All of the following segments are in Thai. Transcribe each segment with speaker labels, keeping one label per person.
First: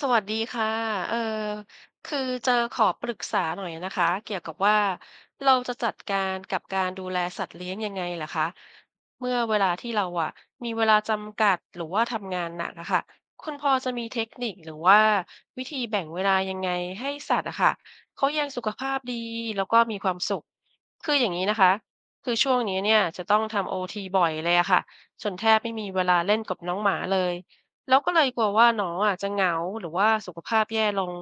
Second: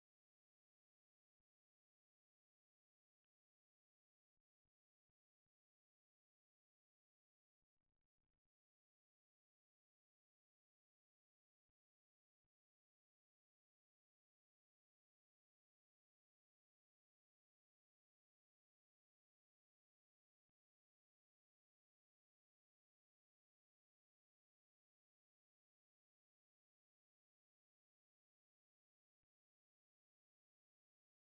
Speaker 1: สวัสดีค่ะเอ่อคือจะขอปรึกษาหน่อยนะคะเกี่ยวกับว่าเราจะจัดการกับการดูแลสัตว์เลี้ยงยังไงล่ะคะเมื่อเวลาที่เราอ่ะมีเวลาจำกัดหรือว่าทำงานหนักอะค่ะคุณพอจะมีเทคนิคหรือว่าวิธีแบ่งเวลายังไงให้สัตว์อะค่ะเขายังสุขภาพดีแล้วก็มีความสุขคืออย่างนี้นะคะ คือช่วงนี้เนี่ยจะต้องทำโอทีบ่อยเลยอะค่ะจนแทบไม่มีเวลาเล่นกับน้องหมาเลย แล้วก็เลยกลัวว่าน้องอะจะเหงาหรือว่าสุขภาพแย่ลง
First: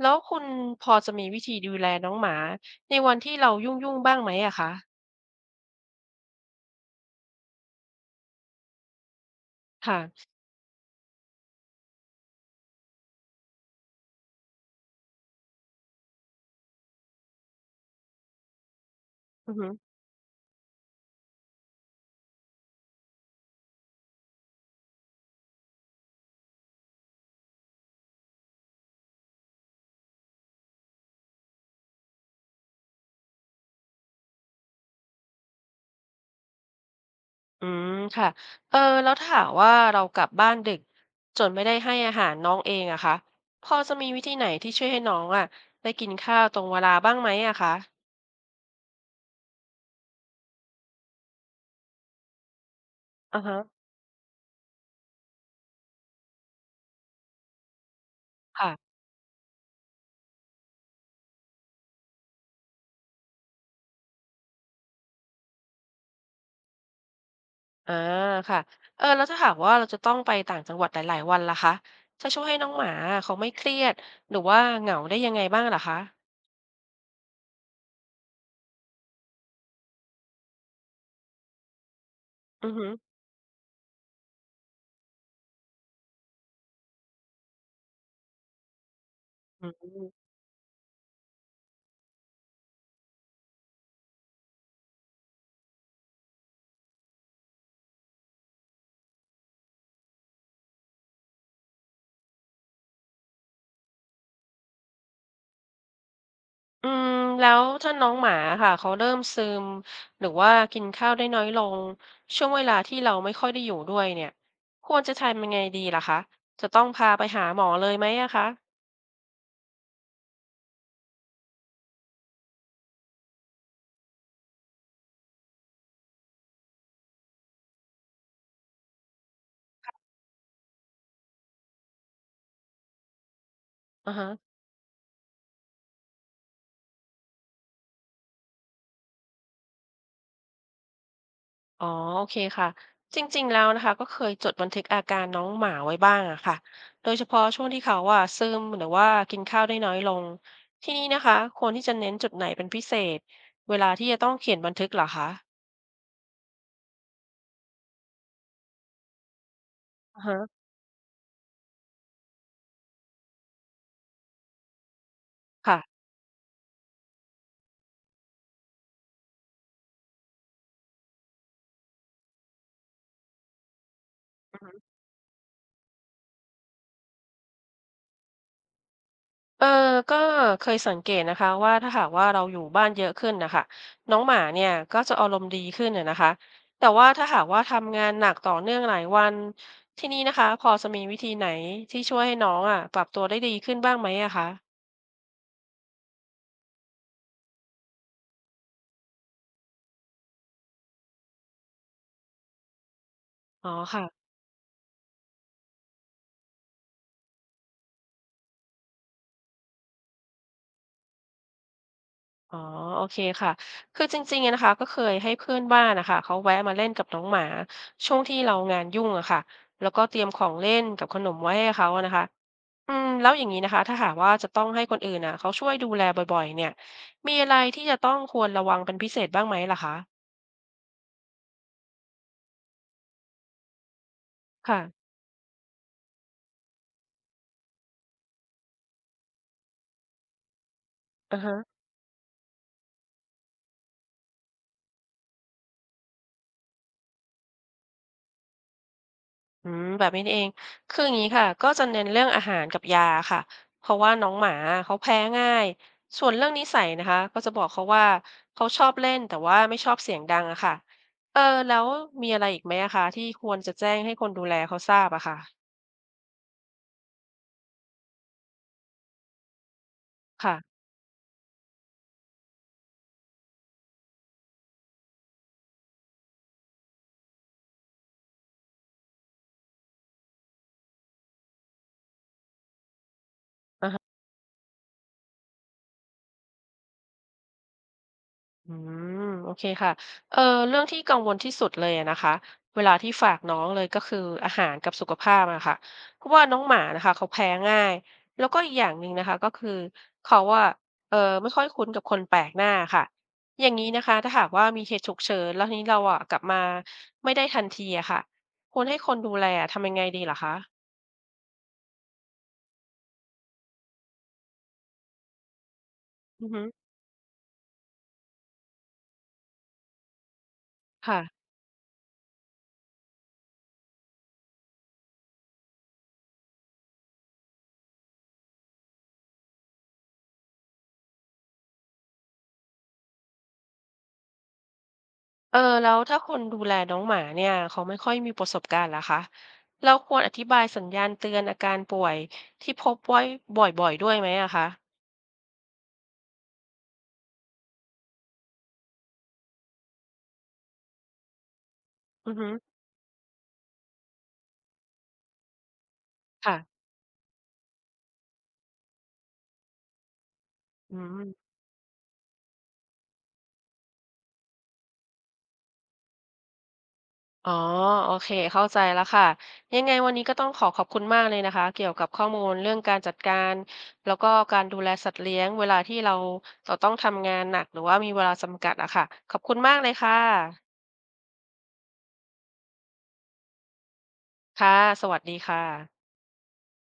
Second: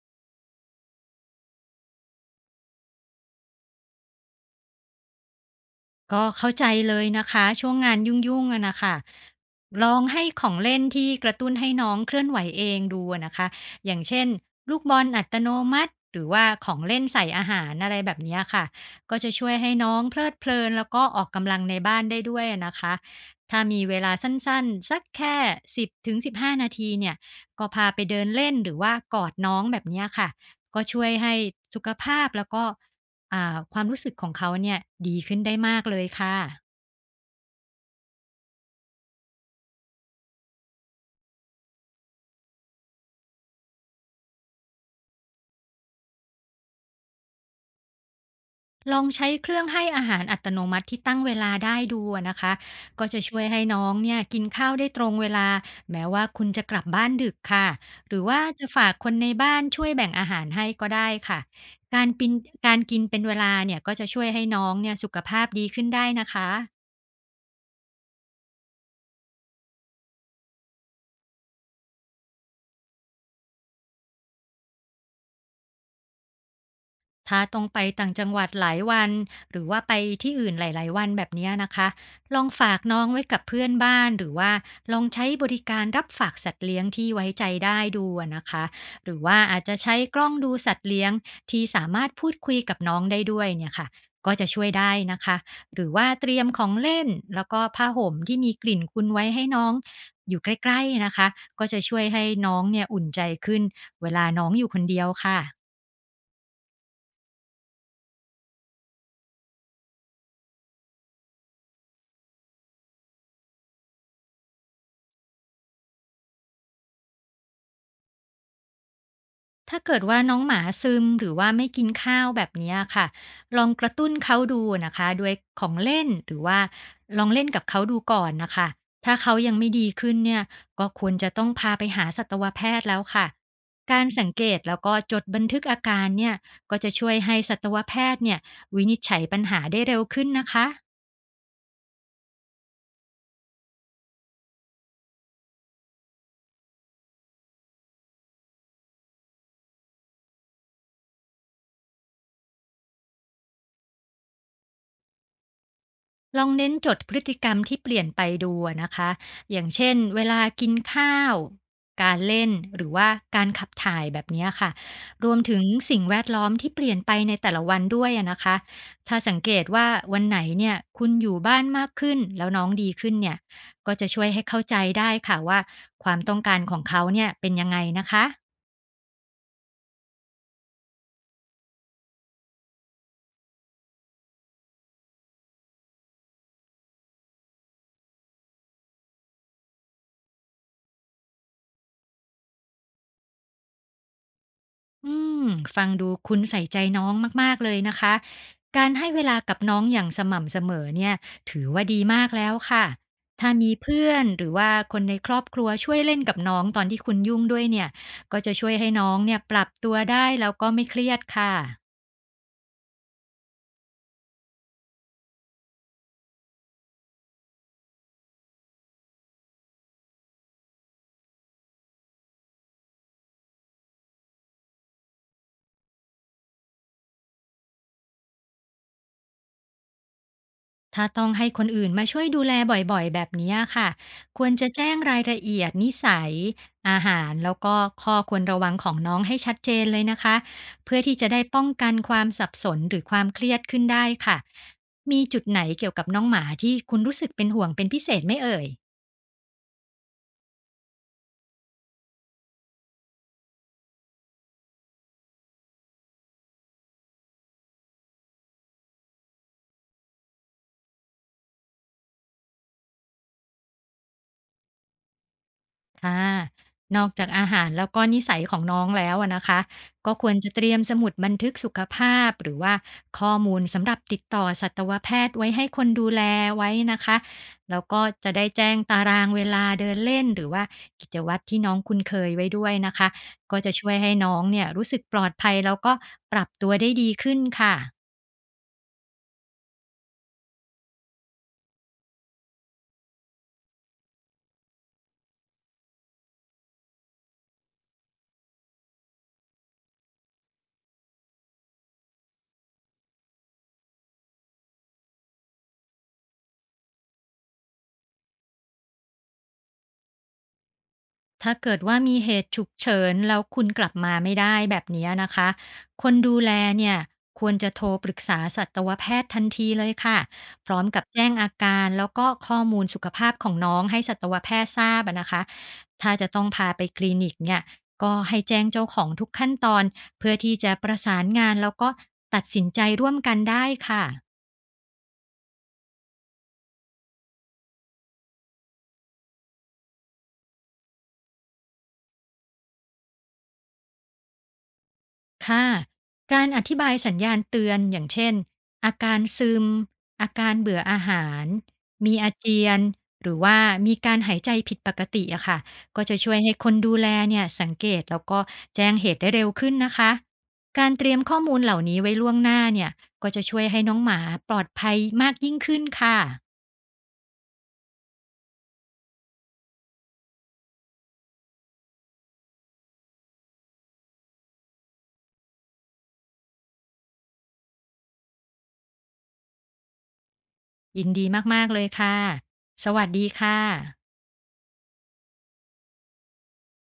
Speaker 1: แล้วคุณพอจะมีวิธีดูแลน้องหมาในวันที่เรายุ่งๆบ้างไหมอะคะ
Speaker 2: ก็เข้าใจเลยนะคะช่วงงานยุ่งๆอะนะคะลองให้
Speaker 1: ค่ะ
Speaker 2: ของเล่นที่กระตุ้นให้น้องเคลื่อนไหวเองดูอะนะคะอย่างเช่นลูกบอลอัตโนมัติหรือว่าของเล่นใส่อาหารอะไรแบบเนี้ยค่ะก็จะช่
Speaker 1: อื
Speaker 2: วย
Speaker 1: อฮึ
Speaker 2: ให้น้องเพลิดเพลินแล้วก็ออกกำลังในบ้านได้ด้วยอะนะคะถ้ามีเวลาสั้นๆสักแค่10 ถึง 15 นาทีเนี่ยก็พาไปเดินเล่นหรือว่ากอดน้องแบบเนี้ยค่ะก็ช่วยให้สุขภาพแล้วก็ อ่าความรู้สึกของเขาเนี่ยดีขึ้นได้มากเลยค่ะ
Speaker 1: อืมค่ะเออแล้วถ้าหากว่าเรากลับบ้านดึกจนไม่ได้ให้อาหารน้องเองอะคะพอจะมีวิธีไหนที่ช่วยให้น้องอะได้กินข้าวตรงเวลาบ้างไหมอะคะ
Speaker 2: ลองใช้เครื่องให้อาหารอัตโนมัติที่ตั้งเวลาได้ดูอะนะคะก็จะช่
Speaker 1: อะ
Speaker 2: วย
Speaker 1: ฮะ
Speaker 2: ให้น้องเนี่ยกินข้าวได้ตรงเวลาแม้ว่าคุณจะกลับบ้านดึกค่ะหรือว่าจะฝา
Speaker 1: ค่ะ
Speaker 2: กคนในบ้านช่วยแบ่งอาหารให้ก็ได้ค่ะการปินการกินเป็นเวลาเนี่ยก็จะช่วยให้น้องเนี่ยสุขภาพดีขึ้นได้นะคะ
Speaker 1: อาค่ะเออแล้วถ้าหากว่าเราจะต้องไปต่างจังหวัดหลายๆวันล่ะคะจะช่วยให้น้องหมาเขาไม่เครียดหรือว่าเหงาได้ยังไงบ้างล่ะคะ
Speaker 2: ถ้าต้องไปต่างจังหวัดหลายวันหรือว่าไปที่อื่นหลายๆวันแบบเนี้ยนะคะลอง
Speaker 1: อือ
Speaker 2: ฝาก
Speaker 1: หือ
Speaker 2: น้องไว้กับเพื่อนบ้านหรือว่าลองใช้บริการรับฝากสัตว์เลี้ยงที่ไว้ใจได้ดูอะนะคะหรือว่าอาจ
Speaker 1: อื
Speaker 2: จะใช้กล้
Speaker 1: ม
Speaker 2: องดูสัตว์เลี้ยงที่สามารถพูดคุยกับน้องได้ด้วยเนี่ยค่ะก็จะช่วยได้นะคะหรือว่าเตรียมของเล่นแล้วก็ผ้าห่มที่มีกลิ่นคุณไว้ให้น้องอยู่ใกล้ๆนะคะก็จะช่วยให้น้องเนี่ยอุ่นใจขึ้นเวลาน้องอยู่คนเดียวค่ะ
Speaker 1: อืมแล้วถ้าน้องหมาค่ะเขาเริ่มซึมหรือว่ากินข้าวได้น้อยลงช่วงเวลาที่เราไม่ค่อยได้อยู่ด้วยเนี่ยควรจะทำยังไงดีล่ะคะจะต้องพาไปหาหมอเลยไหมอะคะ
Speaker 2: ถ้าเกิดว่าน้องหมาซึมหรือว่าไม่กินข้าวแบบเนี้ยค่ะลองกระตุ้นเขาดูนะคะด้วยของเล่นหรือว่าลองเล่นกับเขาดูก่อนนะคะถ้าเขายังไม่ดีขึ้นเนี่ยก็ควรจะต้องพาไปหาสัตวแพทย์แล้วค่ะการ
Speaker 1: อะ
Speaker 2: สั
Speaker 1: ฮะ
Speaker 2: งเกตแล้วก็จดบันทึกอาการเนี่ยก็จะช่วยให้สัตวแพทย์เนี่ยวินิจฉัยปัญหาได้เร็วขึ้นนะคะ
Speaker 1: อ๋อโอเคค่ะจริงๆแล้วนะคะก็เคยจดบันทึกอาการน้องหมาไว้บ้างอะค่ะโดยเฉพาะช่วงที่เขาอ่ะซึมหรือว่ากินข้าวได้น้อยลงที่นี้นะคะควรที่จะเน้นจุดไหนเป็นพิเศษเวลาที่จะต้องเขียนบันทึกเหรอคะ
Speaker 2: ลองเน้นจดพฤติกรรมที่เปลี่ยนไปดูอะนะคะอย่างเช่น
Speaker 1: อื
Speaker 2: เว
Speaker 1: อฮะ
Speaker 2: ลากินข้าว การเล่นหรือว่าการขับถ่ายแบบเนี้ยค่ะรวมถึง
Speaker 1: ค่ะ
Speaker 2: สิ่งแวดล้อมที่เปลี่ยนไปในแต่ละวันด้วยอะนะคะถ้าสังเกตว่าวันไหนเนี่ยคุณอยู่บ้านมากขึ้นแล้วน้องดีขึ้นเนี่ยก็จะช่วยให้เข้าใจได้ค่ะว่าความต้องการของเขาเนี่ยเป็นยังไงนะคะ
Speaker 1: เออก็เคยสังเกตนะคะว่าถ้าหากว่าเราอยู่บ้านเยอะขึ้นนะคะน้องหมาเนี่ยก็จะอารมณ์ดีขึ้นน่ะนะคะแต่ว่าถ้าหากว่าทำงานหนักต่อเนื่องหลายวันที่นี่นะคะพอจะมีวิธีไหนที่ช่วยให้น้องอ่ะปรับตัวได้ดีขึ้นบ้างไหมอะคะ
Speaker 2: อืมฟังดูคุณใส่ใจน้องมากๆเลยนะคะ การให้เวลากับน้องอย่างสม่ำเสมอเนี่ยถือว่าดีมากแล้วค่ะถ้า
Speaker 1: อ๋อ
Speaker 2: มีเพื่อ
Speaker 1: ค่ะ
Speaker 2: นหรือว่าคนในครอบครัวช่วยเล่นกับน้องตอนที่คุณยุ่งด้วยเนี่ยก็จะช่วยให้น้องเนี่ยปรับตัวได้แล้วก็ไม่เครียดค่ะ
Speaker 1: อ๋อโอเคค่ะคือจริงๆอะนะคะก็เคยให้เพื่อนบ้านนะคะเขาแวะมาเล่นกับน้องหมาช่วงที่เรางานยุ่งอะค่ะแล้วก็เตรียมของเล่นกับขนมไว้ให้เขาอะนะคะ อืมแล้วอย่างงี้นะคะถ้าหากว่าจะต้องให้คนอื่นน่ะเขาช่วยดูแลบ่อยๆเนี่ยมีอะไรที่จะต้องควรระวังเป็นพิเศษบ้างไหมล่ะคะ
Speaker 2: ถ้าต้องให้คนอื่นมาช่วยดูแลบ่อยๆแบบนี้ค่ะควรจะ
Speaker 1: ค่ะ
Speaker 2: แจ้งรายละเอียดนิสัยอาหารแล้วก็ข้อควรระวังของน้องให้ชัดเจนเลยนะคะเพื่อที่จะ
Speaker 1: ออ
Speaker 2: ได้ป้อง
Speaker 1: ฮะ
Speaker 2: กันความสับสนหรือความเครียดขึ้นได้ค่ะมีจุดไหนเกี่ยวกับน้องหมาที่คุณรู้สึกเป็นห่วงเป็นพิเศษไหมเอ่ย
Speaker 1: อืมแบบนี้นี่เองคืออย่างนี้ค่ะก็จะเน้นเรื่องอาหารกับยาค่ะเพราะว่าน้องหมาเขาแพ้ง่ายส่วนเรื่องนิสัยนะคะก็จะบอกเขาว่าเขาชอบเล่นแต่ว่าไม่ชอบเสียงดังอะค่ะเออแล้วมีอะไรอีกไหมอะคะที่ควรจะแจ้งให้คนดูแลเขาทราบอะค่ะ
Speaker 2: ค่ะนอกจากอาหารแล้วก็นิสัยของน้องแล้วอะนะคะก็ควรจะ
Speaker 1: ค่ะ
Speaker 2: เตรียมสมุดบันทึกสุขภาพหรือว่าข้อมูลสำหรับติดต่อสัตวแพทย์ไว้ให้คนดูแลไว้นะคะแล้วก็จะได้แจ้งตารางเวลาเดินเล่นหรือว่ากิจวัตรที่น้องคุ้นเคยไว้ด้วยนะคะก็จะช่วยให้น้องเนี่ยรู้สึกปลอดภัยแล้วก็ปรับตัวได้ดีขึ้นค่ะ
Speaker 1: อืมโอเคค่ะเออเรื่องที่กังวลที่สุดเลยอะนะคะเวลาที่ฝากน้องเลยก็คืออาหารกับสุขภาพอะค่ะเพราะว่าน้องหมานะคะเขาแพ้ง่ายแล้วก็อีกอย่างหนึ่งนะคะก็คือเขาว่าไม่ค่อยคุ้นกับคนแปลกหน้าค่ะอย่างนี้นะคะถ้าหากว่ามีเหตุฉุกเฉินแล้วทีนี้เราอะกลับมาไม่ได้ทันทีอะค่ะควรให้คนดูแลทำยังไงดีเหรอคะ
Speaker 2: ถ้าเกิดว่ามีเหตุฉุกเฉินแล้วคุณกลับมาไม่ได้แบบเนี้ยนะคะคนดู
Speaker 1: อือ
Speaker 2: แล
Speaker 1: ฮึ
Speaker 2: เนี่ยควรจะโทรปรึกษาสัตวแพทย์ทันทีเลยค่ะพร้อมกับ
Speaker 1: ค่ะ
Speaker 2: แจ้งอาการแล้วก็ข้อมูลสุขภาพของน้องให้สัตวแพทย์ทราบอะนะคะถ้าจะต้องพาไปคลินิกเนี่ยก็ให้แจ้งเจ้าของทุกขั้นตอนเพื่อที่จะประสานงานแล้วก็ตัดสินใจร่วมกันได้ค่ะ
Speaker 1: เออแล้วถ้าคนดูแลน้องหมาเนี่ยเขาไม่ค่อยมีประสบการณ์ล่ะคะเราควรอธิบายสัญญาณเตือนอาการป่วยที่พบไว้บ่อยๆด้วยไหมอะคะ
Speaker 2: ค่ะการอธิบายสัญญาณเตือนอย่างเช่นอาการซึมอาการเบื่ออาหารมี
Speaker 1: อื
Speaker 2: อา
Speaker 1: อฮึ
Speaker 2: เจียนหรือว่ามีการหายใจผิดปกติอะค่ะก็จะช่วยให้
Speaker 1: ค่ะ
Speaker 2: คนดูแลเนี่ยสังเกตแล้วก็แจ้งเหตุได้เร็วขึ้นนะคะการ
Speaker 1: อื
Speaker 2: เตรียมข้อ
Speaker 1: ม
Speaker 2: มูลเหล่านี้ไว้ล่วงหน้าเนี่ยก็จะช่วยให้น้องหมาปลอดภัยมากยิ่งขึ้นค่ะ
Speaker 1: อ๋อโอเคเข้าใจแล้วค่ะยังไงวันนี้ก็ต้องขอขอบคุณมากเลยนะคะเกี่ยวกับข้อมูลเรื่องการจัดการแล้วก็การดูแลสัตว์เลี้ยงเวลาที่เราต้องทำงานหนักหรือว่ามีเวลาจำกัดอะค่ะขอบคุณมากเลยค่ะ
Speaker 2: ยินดีมากๆเลยค่ะสวัสดีค่ะ
Speaker 1: ค่ะสวัสดีค่ะ